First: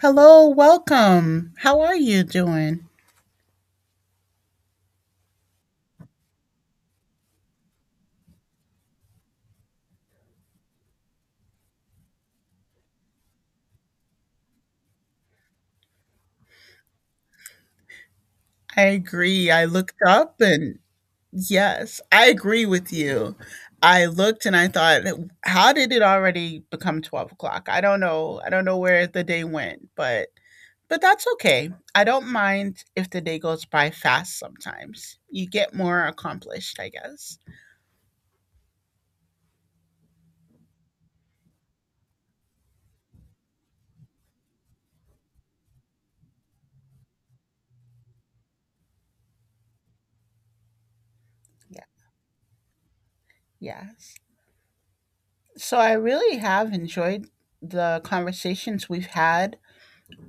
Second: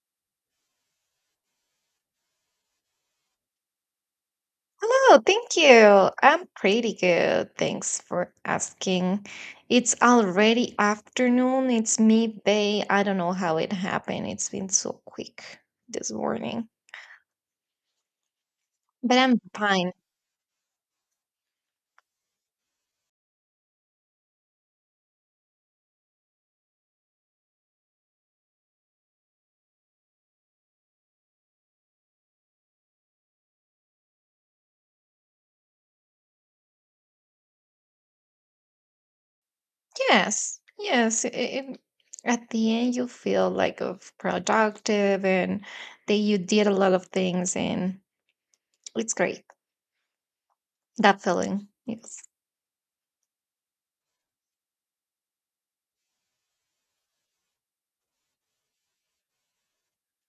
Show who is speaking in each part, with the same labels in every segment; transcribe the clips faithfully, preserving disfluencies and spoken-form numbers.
Speaker 1: Hello, welcome. How are you doing?
Speaker 2: Hello, thank you. I'm pretty good. Thanks for asking. It's already afternoon. It's midday. I don't know how it happened. It's been so quick this morning,
Speaker 1: I
Speaker 2: but I'm
Speaker 1: agree. I
Speaker 2: fine.
Speaker 1: looked up and yes, I agree with you. I looked and I thought, how did it already become twelve o'clock? I don't know. I don't know where the day went, but but that's okay. I don't mind if the day goes by fast sometimes. You get more accomplished, I guess.
Speaker 2: Yes, yes. i- i- at the end, you feel like of productive and that you did a lot of things, and it's great. That feeling.
Speaker 1: Yeah.
Speaker 2: Yes.
Speaker 1: Yes. So I really have enjoyed the conversations we've had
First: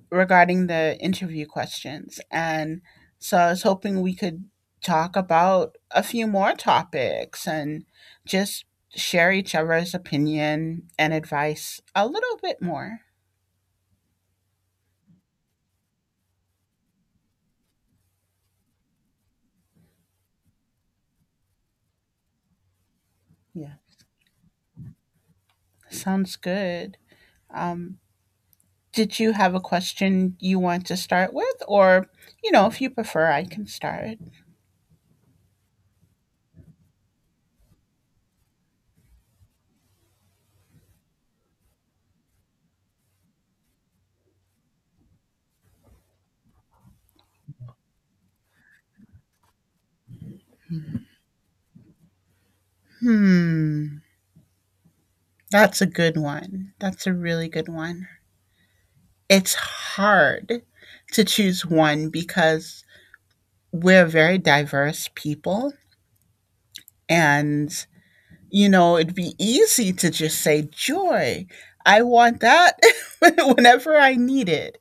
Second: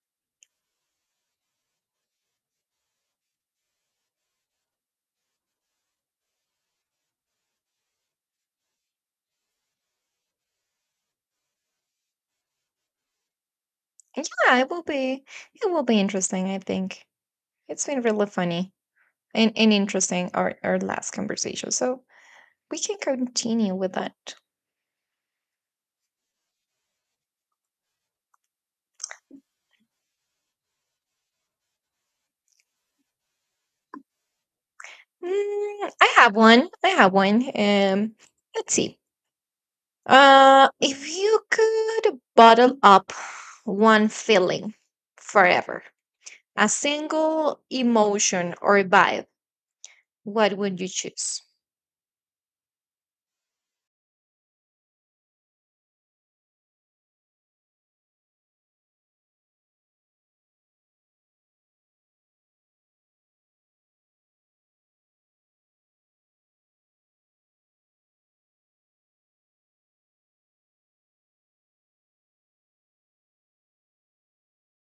Speaker 1: regarding the interview questions. And so I was hoping we could talk about a few more topics and just share each other's opinion and advice a little bit more.
Speaker 2: And Yeah, it will be. It will be interesting. I think it's been really funny. and, and interesting our, our last conversation. So we can
Speaker 1: Yeah.
Speaker 2: continue with that.
Speaker 1: Sounds good. Um, did you have a question you want to start with? Or, you know, if you prefer, I can start.
Speaker 2: Mm, I have one. I have one. Um, let's see. Uh, if you could bottle up one feeling forever, a single emotion or vibe, what would you choose?
Speaker 1: Hmm. That's a good one. That's a really good one. It's hard to choose one because we're very diverse people and you know it'd be easy to just say joy. I want that whenever I need it,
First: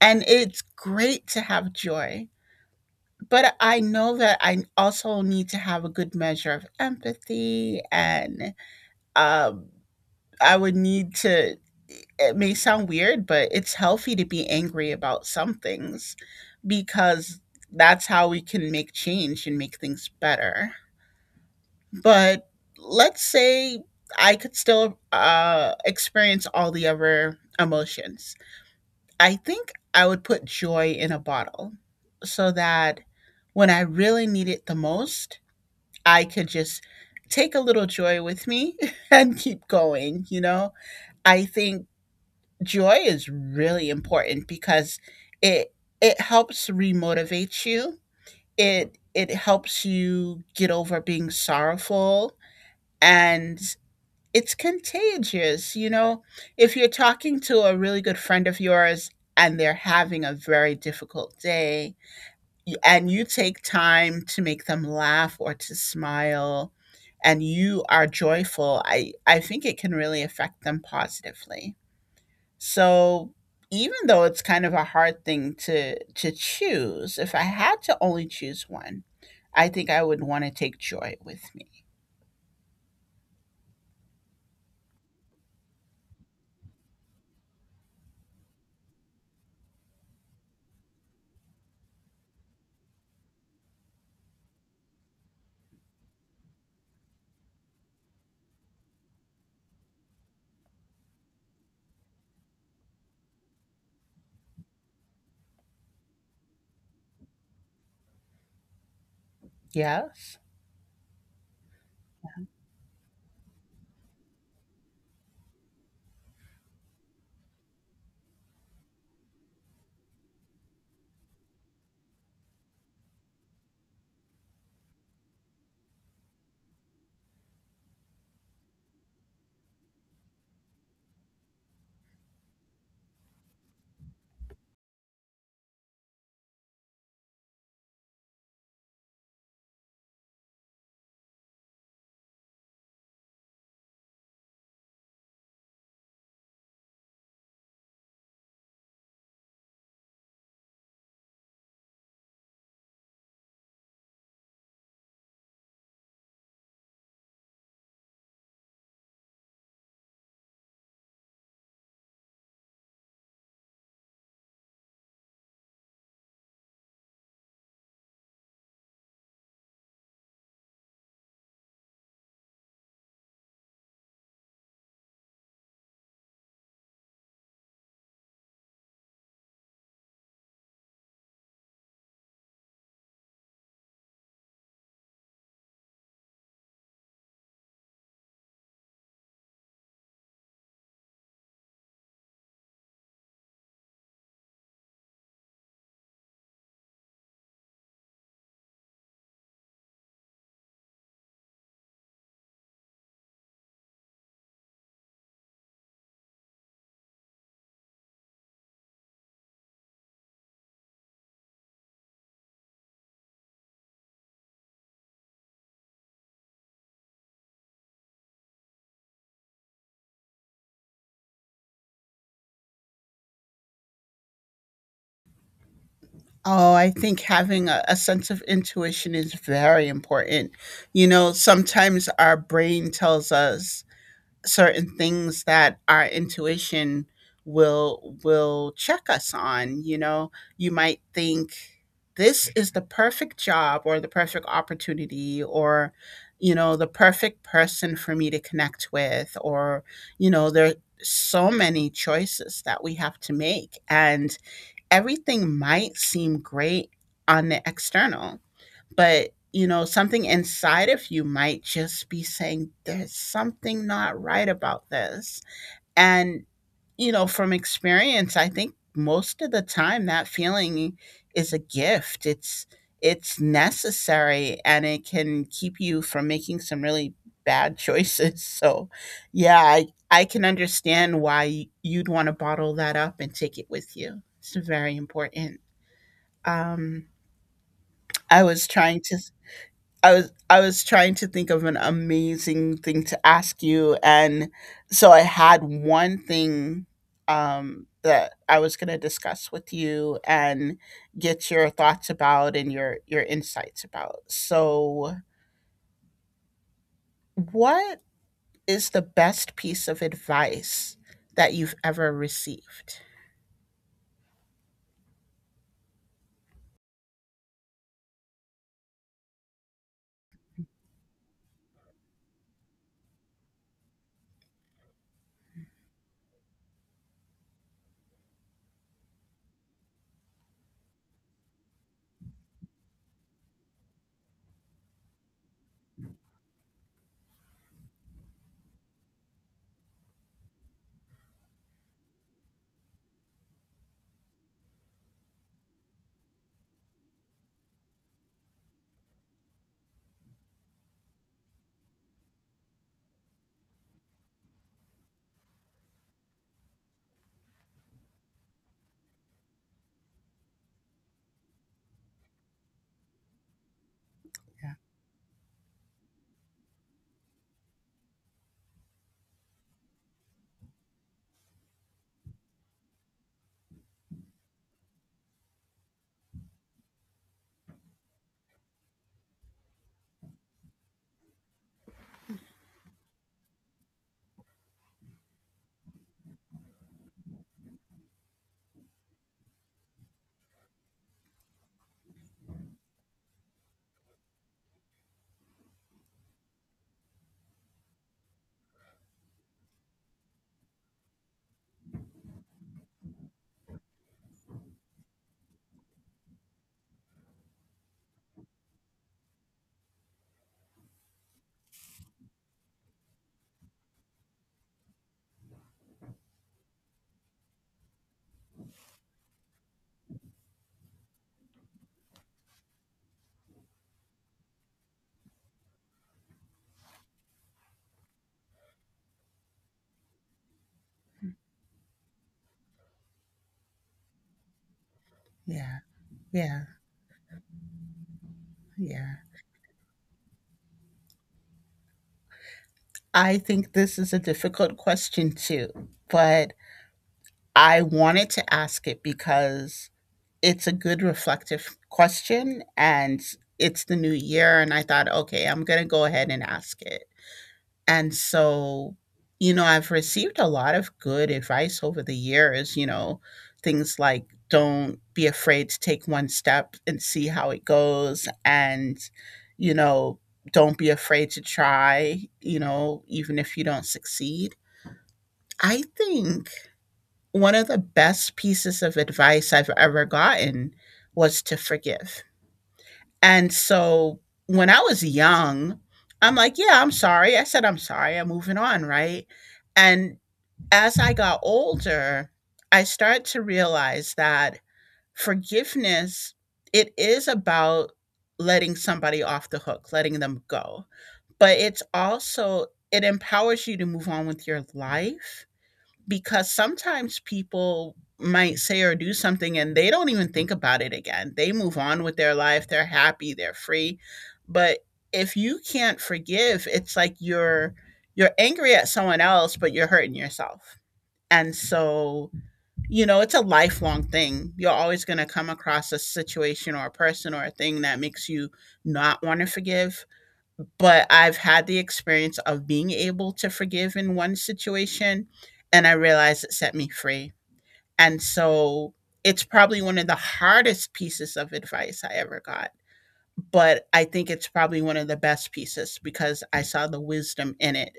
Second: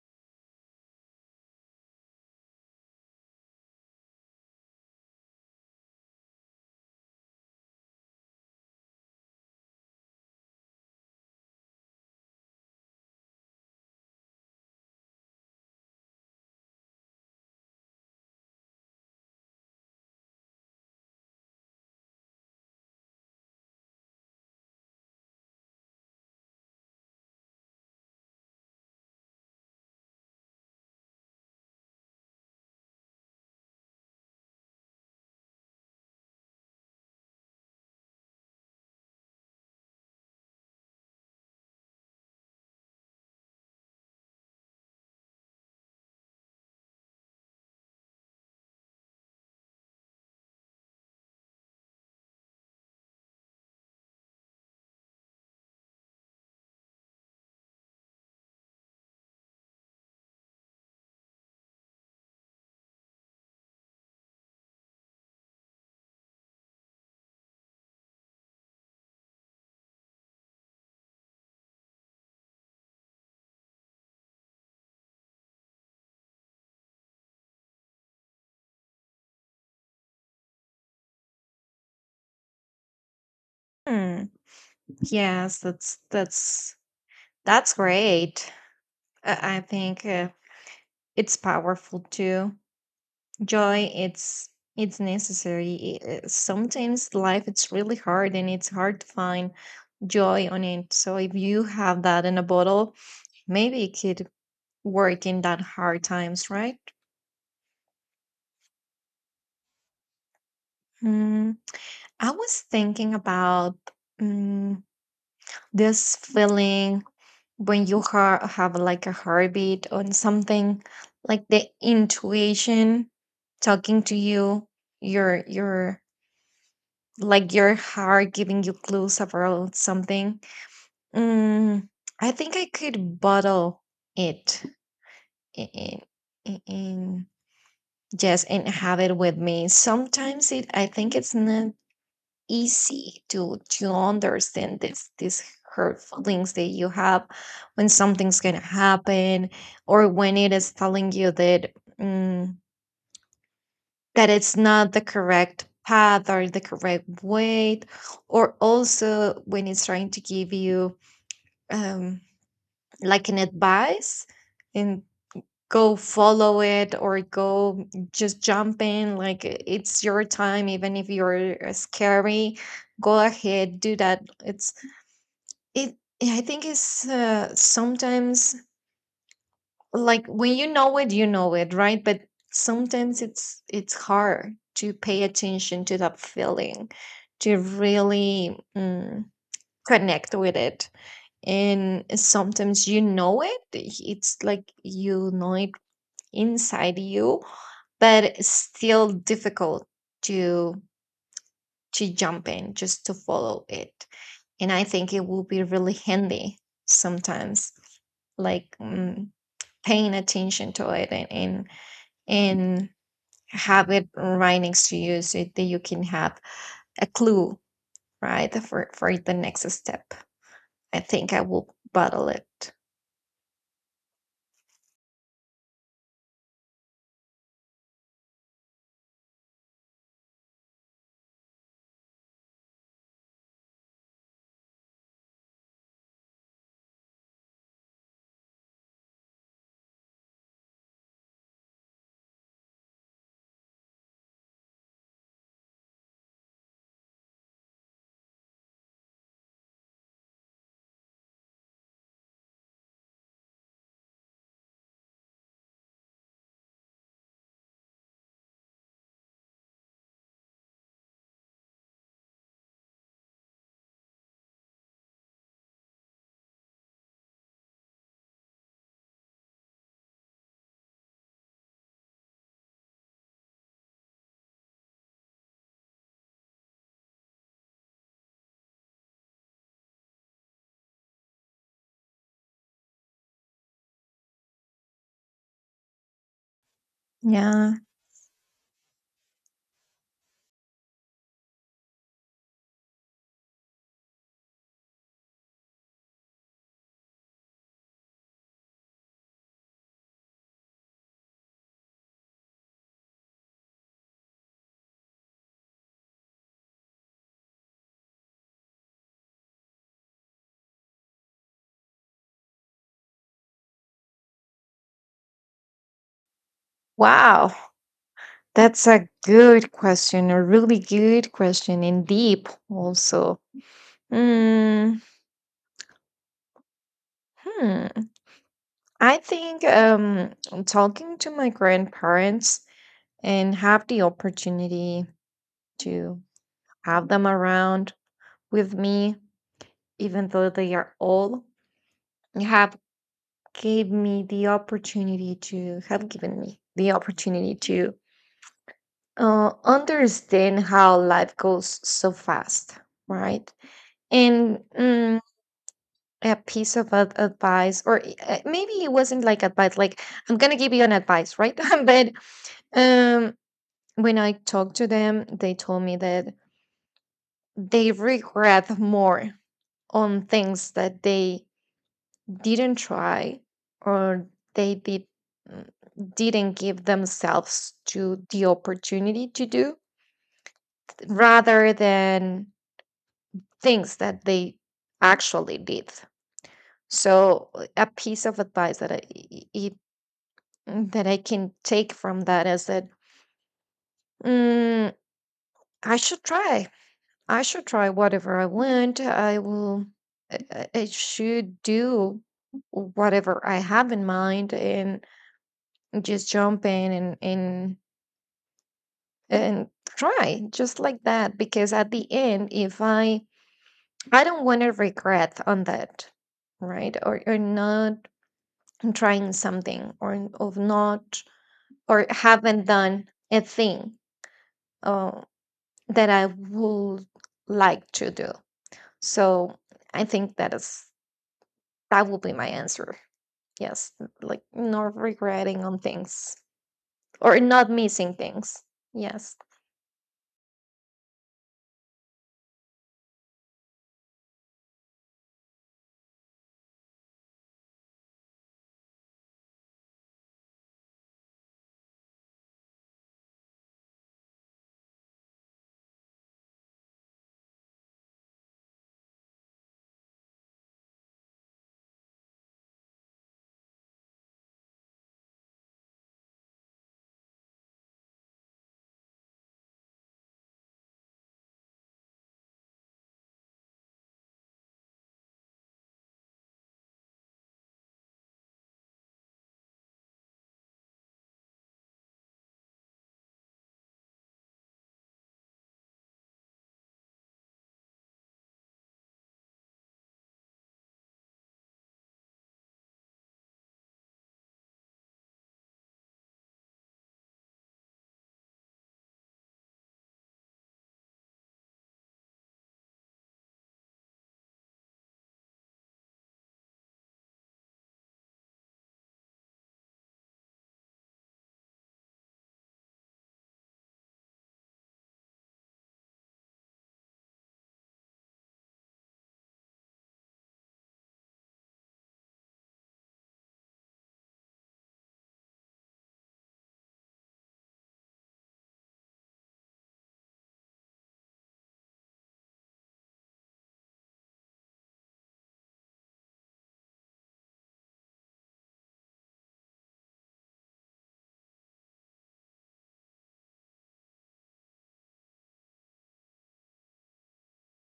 Speaker 1: and it's great to have joy, but I know that I also need to have a good measure of empathy. And um, I would need to, it may sound weird, but it's healthy to be angry about some things because that's how we can make change and make things better. But let's say I could still uh, experience all the other emotions. I think I would put joy in a bottle so that when I really need it the most, I could just take a little joy with me and keep going. You know, I think joy is really important because it it helps remotivate you. It it helps you get over being sorrowful, and it's contagious, you know? If you're talking to a really good friend of yours and they're having a very difficult day, y- and you take time to make them laugh or to smile, and you are joyful, I, I think it can really affect them positively. So even though it's kind of a hard thing to to choose, if I had to only choose one, I think I would want to take joy with me.
Speaker 2: Hmm. Yes, that's that's that's great. I, I think uh, it's powerful too. Joy, it's it's necessary. I- uh, sometimes life, it's really hard and it's hard to find joy on it. So if you have that in a bottle, maybe it could work in that hard times, right?
Speaker 1: Yes.
Speaker 2: Hmm. I was thinking about, mm, this feeling when you ha- have like a heartbeat on something, like the intuition talking to you, your your like your heart giving you clues about something. Mm, I think I could bottle it i- in, in, yes, and have it with me. Sometimes it, I think it's not easy to to understand this these hurt feelings that you have when something's gonna happen, or when it is telling you that, mm, that it's not the correct path or the correct weight, or also when it's trying to give you, um, like an advice, and go follow it, or go just jump in, like i- it's your time. Even if you're uh, scary, go ahead, do that. It's it I think it's uh, sometimes, like, when you know it, you know it, right? But sometimes it's it's hard to pay attention to that feeling, to really, mm, connect with it. And sometimes you know it, it's like you know it inside you, but it's still difficult to to jump in just to follow it. And I think it will be really handy sometimes, like, mm, paying attention to it, and, and and have it right next to you so that you can have a clue, right? For for the next step. I think I will bottle it.
Speaker 1: Oh, I think having a, a sense of intuition is very important. You know, sometimes our brain tells us certain things that our intuition will will check us on, you know. You might think this is the perfect job or the perfect opportunity, or you know, the perfect person for me to connect with, or you know, there are so many choices that we have to make, and everything might seem great on the external, but you know, something inside of you might just be saying, there's something not right about this. And, you know, from experience, I think most of the time that feeling is a gift. It's, it's necessary and it can keep you from making some really bad choices. So, yeah, I, I can understand why you'd want to bottle that up and take it with you. It's very important. Um,
Speaker 2: Yeah.
Speaker 1: I was trying to I was I was trying to think of an amazing thing to ask you, and so I had one thing, um, that I was gonna discuss with you and get your thoughts about and your your insights about. So, what is the best piece of advice that you've ever received?
Speaker 2: Wow. That's a good question, a really good question, and deep also. Mm, hmm. I think, um, talking to my grandparents and have the opportunity to have them around with me, even though they are old, have gave me the opportunity to have given me the opportunity to uh, understand how life goes so fast, right? And, mm, a piece of ad- advice, or i- uh, maybe it wasn't like advice, like, I'm gonna give you an advice, right? But, um, when I
Speaker 1: Yeah.
Speaker 2: talked to them, they told me that they regret more on things that they didn't try, or they did, mm, didn't give themselves to the opportunity to do, rather than things that they actually did. So, uh, a piece of advice that i i- i- that i can take from that is that, mm, i should try I should try whatever I want. i will i, I I should do whatever I have in mind, and just jump in and and and try just like that, because at the end, if i I don't want to regret on that, right? Or or not trying something, or of not, or haven't done a thing, uh, that I would like to do. So I think that is, that will be my answer. Yes, like not regretting
Speaker 1: Yeah.
Speaker 2: on things,
Speaker 1: Yeah.
Speaker 2: or not missing things.
Speaker 1: Yeah.
Speaker 2: Yes.
Speaker 1: I think this is a difficult question too, but I wanted to ask it because it's a good reflective question and it's the new year. And I thought, okay, I'm going to go ahead and ask it. And so, you know, I've received a lot of good advice over the years, you know, things like don't be afraid to take one step and see how it goes. And, you know, don't be afraid to try, you know, even if you don't succeed. I think one of the best pieces of advice I've ever gotten was to forgive. And so when I was young, I'm like, yeah, I'm sorry. I said, I'm sorry. I'm moving on. Right. And as I got older, I started to realize that forgiveness, it is about letting somebody off the hook, letting them go. But it's also, it empowers you to move on with your life because sometimes people might say or do something and they don't even think about it again. They move on with their life, they're happy, they're free. But if you can't forgive, it's like you're you're angry at someone else, but you're hurting yourself. And so, you know, it's a lifelong thing. You're always going to come across a situation or a person or a thing that makes you not want to forgive, but I've had the experience of being able to forgive in one situation, and I realized it set me free. And so it's probably one of the hardest pieces of advice I ever got, but I think it's probably one of the best pieces because I saw the wisdom in it,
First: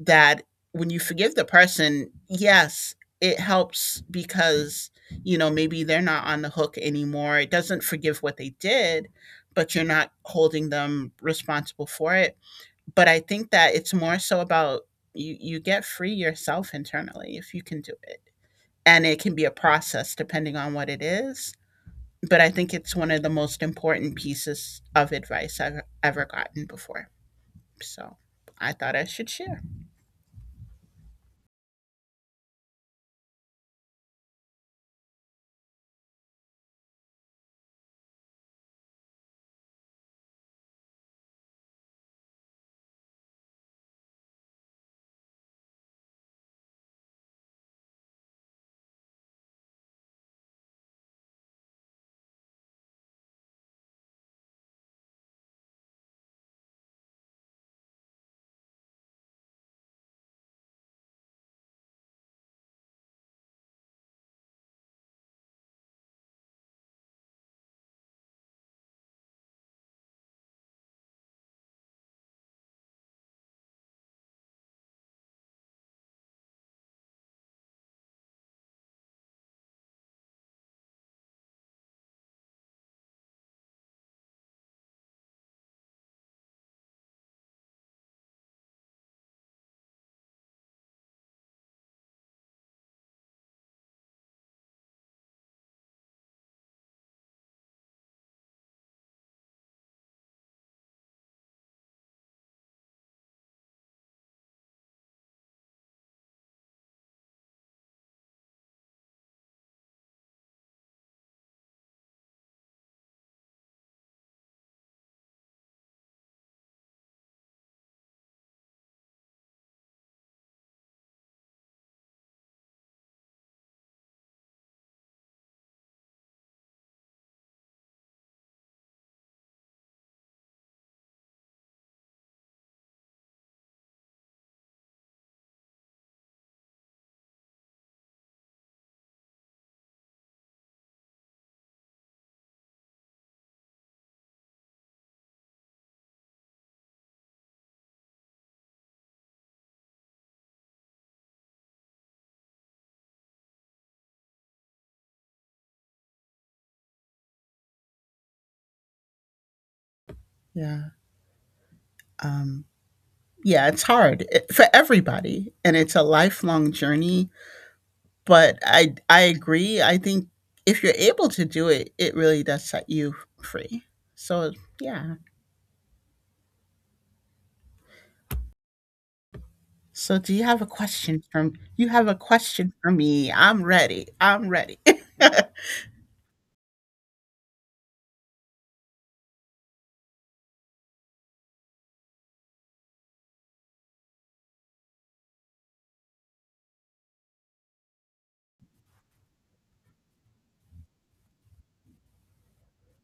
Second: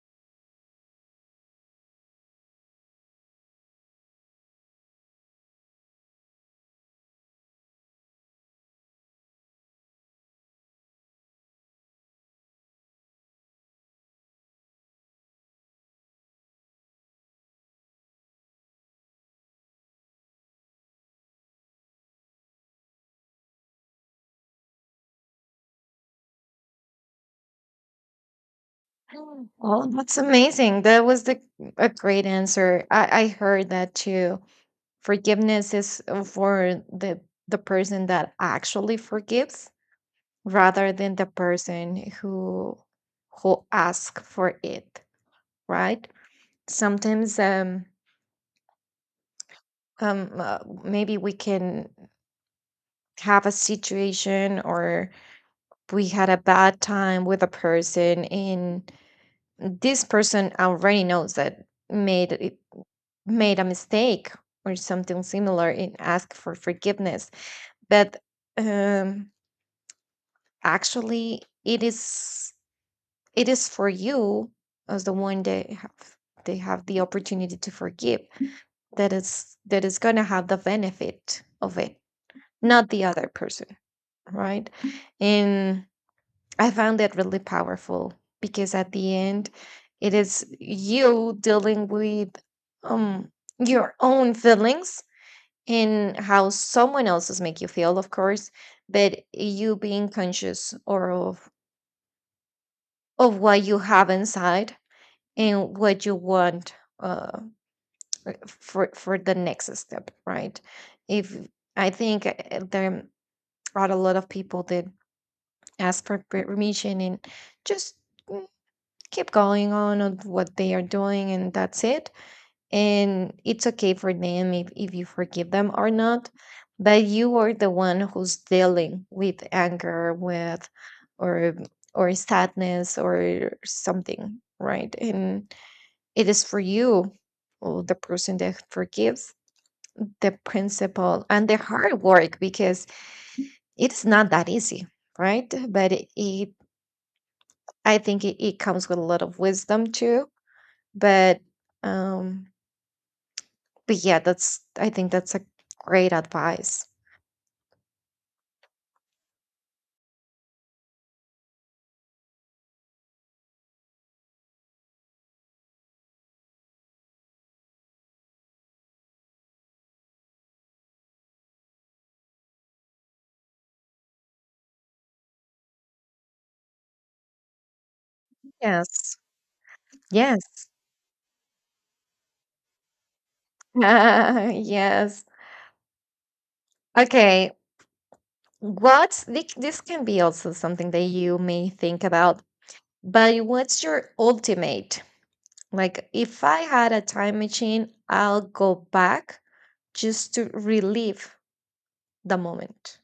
Speaker 1: that when you forgive the person, yes, it helps because, you know, maybe they're not on the hook anymore. It doesn't forgive what they did, but you're not holding them responsible for it, but I think that it's more so about you you get free yourself internally if you can do it. And it can be a process depending on what it is, but I think it's one of the most important pieces of advice I've ever gotten before. So, I thought I should
Speaker 2: Mm.
Speaker 1: share.
Speaker 2: Well, that's amazing. That was the, a great answer. I, I heard that too. Forgiveness is, uh, for the the person that actually forgives, rather than the person who who asks for it, right? Sometimes, um um uh, maybe we can have a situation, or we had a bad time with a person, and this person already knows that, made it made a mistake, or something similar, and ask for forgiveness. But, um actually it is, it is for you, as the one that have they have the opportunity to forgive, that is, that is going to have the benefit of it, not the other person, right? And I found that really powerful, because at the end, it is you dealing with, um your own feelings, in how someone else's make you feel, of course, but you being conscious, or of of what you have inside, and what you want, uh for for the next step, right? If, I think, uh, there are a lot of people that ask for per- permission, and just, mm, keep going on on what they are doing, and that's it. And it's okay for them, if, if you forgive them or not, but you are the one who's dealing with anger, with, or or sadness, or something, right? And it is for you, or the person that forgives, the principle and the hard work, because it's not that easy, right? But it, it I think it, it comes with a lot of wisdom too. but um But yeah, that's, I think that's a great advice.
Speaker 1: Yeah. Um yeah, it's hard it, for everybody and it's a lifelong journey, but I I agree. I think if you're able to do it, it really does set you free. So, yeah,
Speaker 2: Yes.
Speaker 1: so do you have a
Speaker 2: Yes.
Speaker 1: question from you have a question for me? I'm ready. I'm ready.
Speaker 2: Yes. Okay. What's thi- this can be also something that you may think about, but what's your ultimate? Like, if I had a time machine, I'll go back just to relive the moment.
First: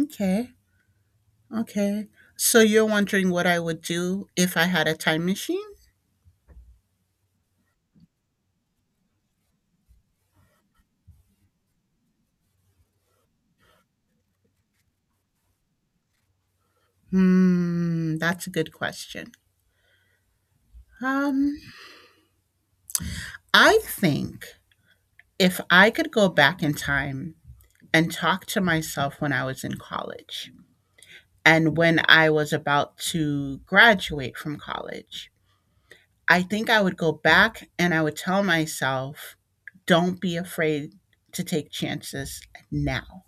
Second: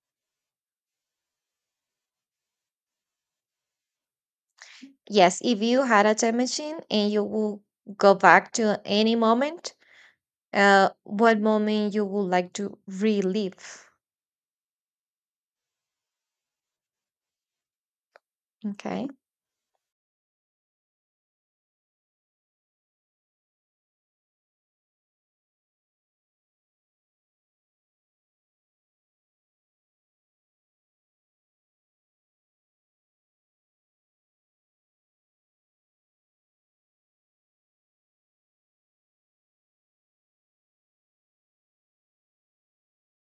Speaker 1: Okay. Okay. So you're wondering what I would do if I had a time
Speaker 2: Yes,
Speaker 1: machine?
Speaker 2: if you had a time machine and you will go back to any moment, uh, what moment you would like to relive?
Speaker 1: Hmm, that's a good
Speaker 2: Okay.
Speaker 1: question. Um, I think if I could go back in time and talk to myself when I was in college and when I was about to graduate from college, I think I would go back and I would tell myself, don't be afraid to take chances now.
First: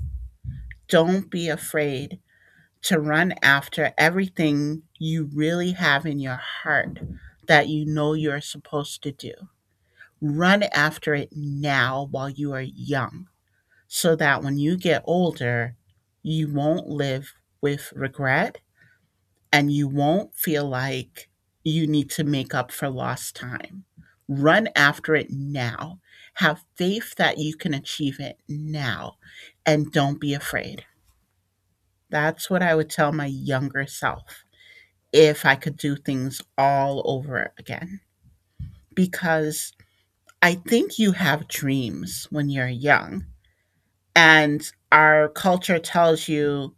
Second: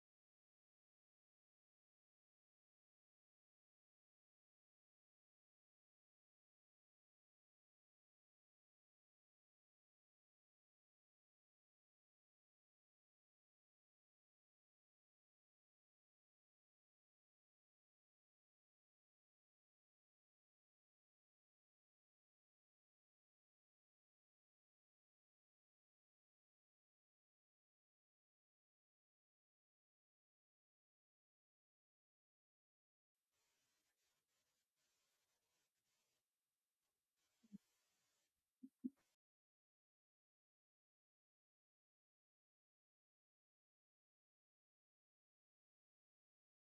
Speaker 1: Don't be afraid to run after everything you really have in your heart that you know you're supposed to do. Run after it now while you are young so that when you get older, you won't live with regret and you won't feel like you need to make up for lost time. Run after it now. Have faith that you can achieve it now and don't be afraid. That's what I would tell my younger self if I could do things all over again. Because I think you have dreams when you're young, and our culture tells you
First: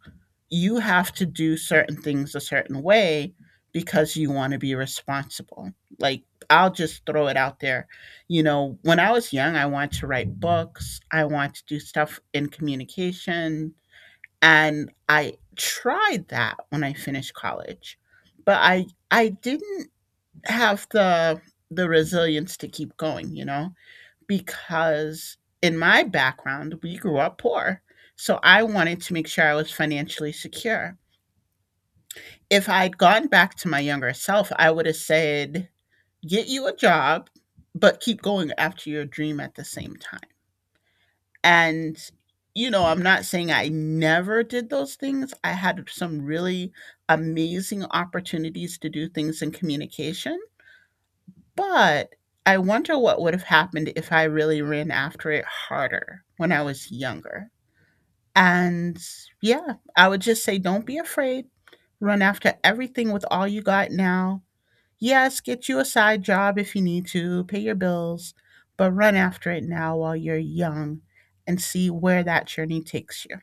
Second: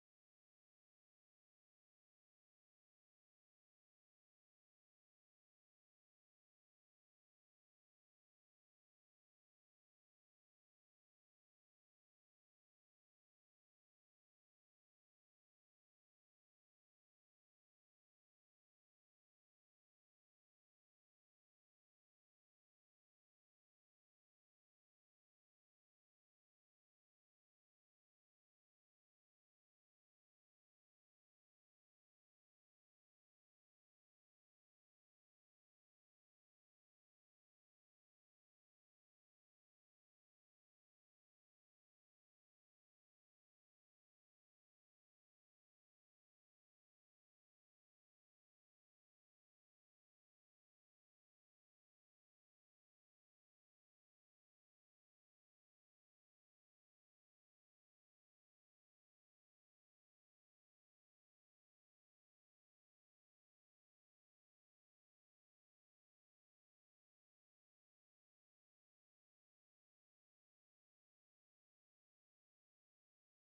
Speaker 1: you have to do certain things a certain way because you want to be responsible. Like, I'll just throw it out there. You know, when I was young, I wanted to write books, I wanted to do stuff in communication. And I tried that when I finished college, but I, I didn't have the the resilience to keep going, you know? Because in my background, we grew up poor. So I wanted to make sure I was financially secure. If I'd gone back to my younger self, I would have said, get you a job, but keep going after your dream at the same time. And, you know, I'm not saying I never did those things. I had some really amazing opportunities to do things in communication. But I wonder what would have happened if I really ran after it harder when I was younger. And yeah, I would just say don't be afraid. Run after everything with all you got now. Yes, get you a side job if you need to, pay your bills, but run after it now while you're young and see where that journey takes you.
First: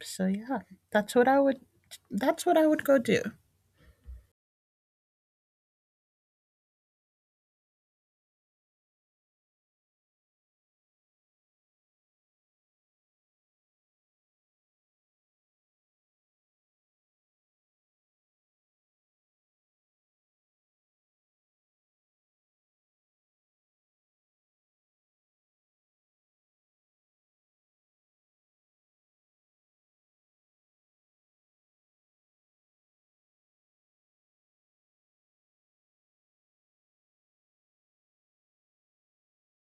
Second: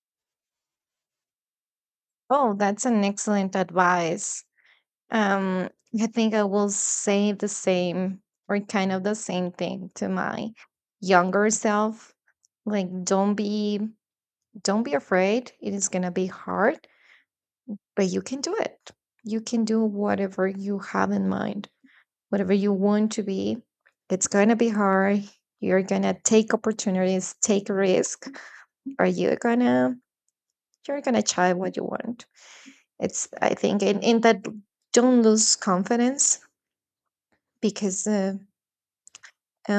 Speaker 1: So yeah, that's what I would that's
Speaker 2: Oh,
Speaker 1: what I would
Speaker 2: that's
Speaker 1: go
Speaker 2: an
Speaker 1: do.
Speaker 2: excellent advice. Um, I think I will say the same, or kind of the same thing to my younger self. Like, don't be don't be afraid. It is gonna be hard, but you can do it. You can do whatever you have in mind, whatever you want to be. It's gonna be hard. You're gonna take opportunities, take risk. Are you gonna You're gonna try what you want? It's, I think in and that, don't lose confidence, because uh, uh,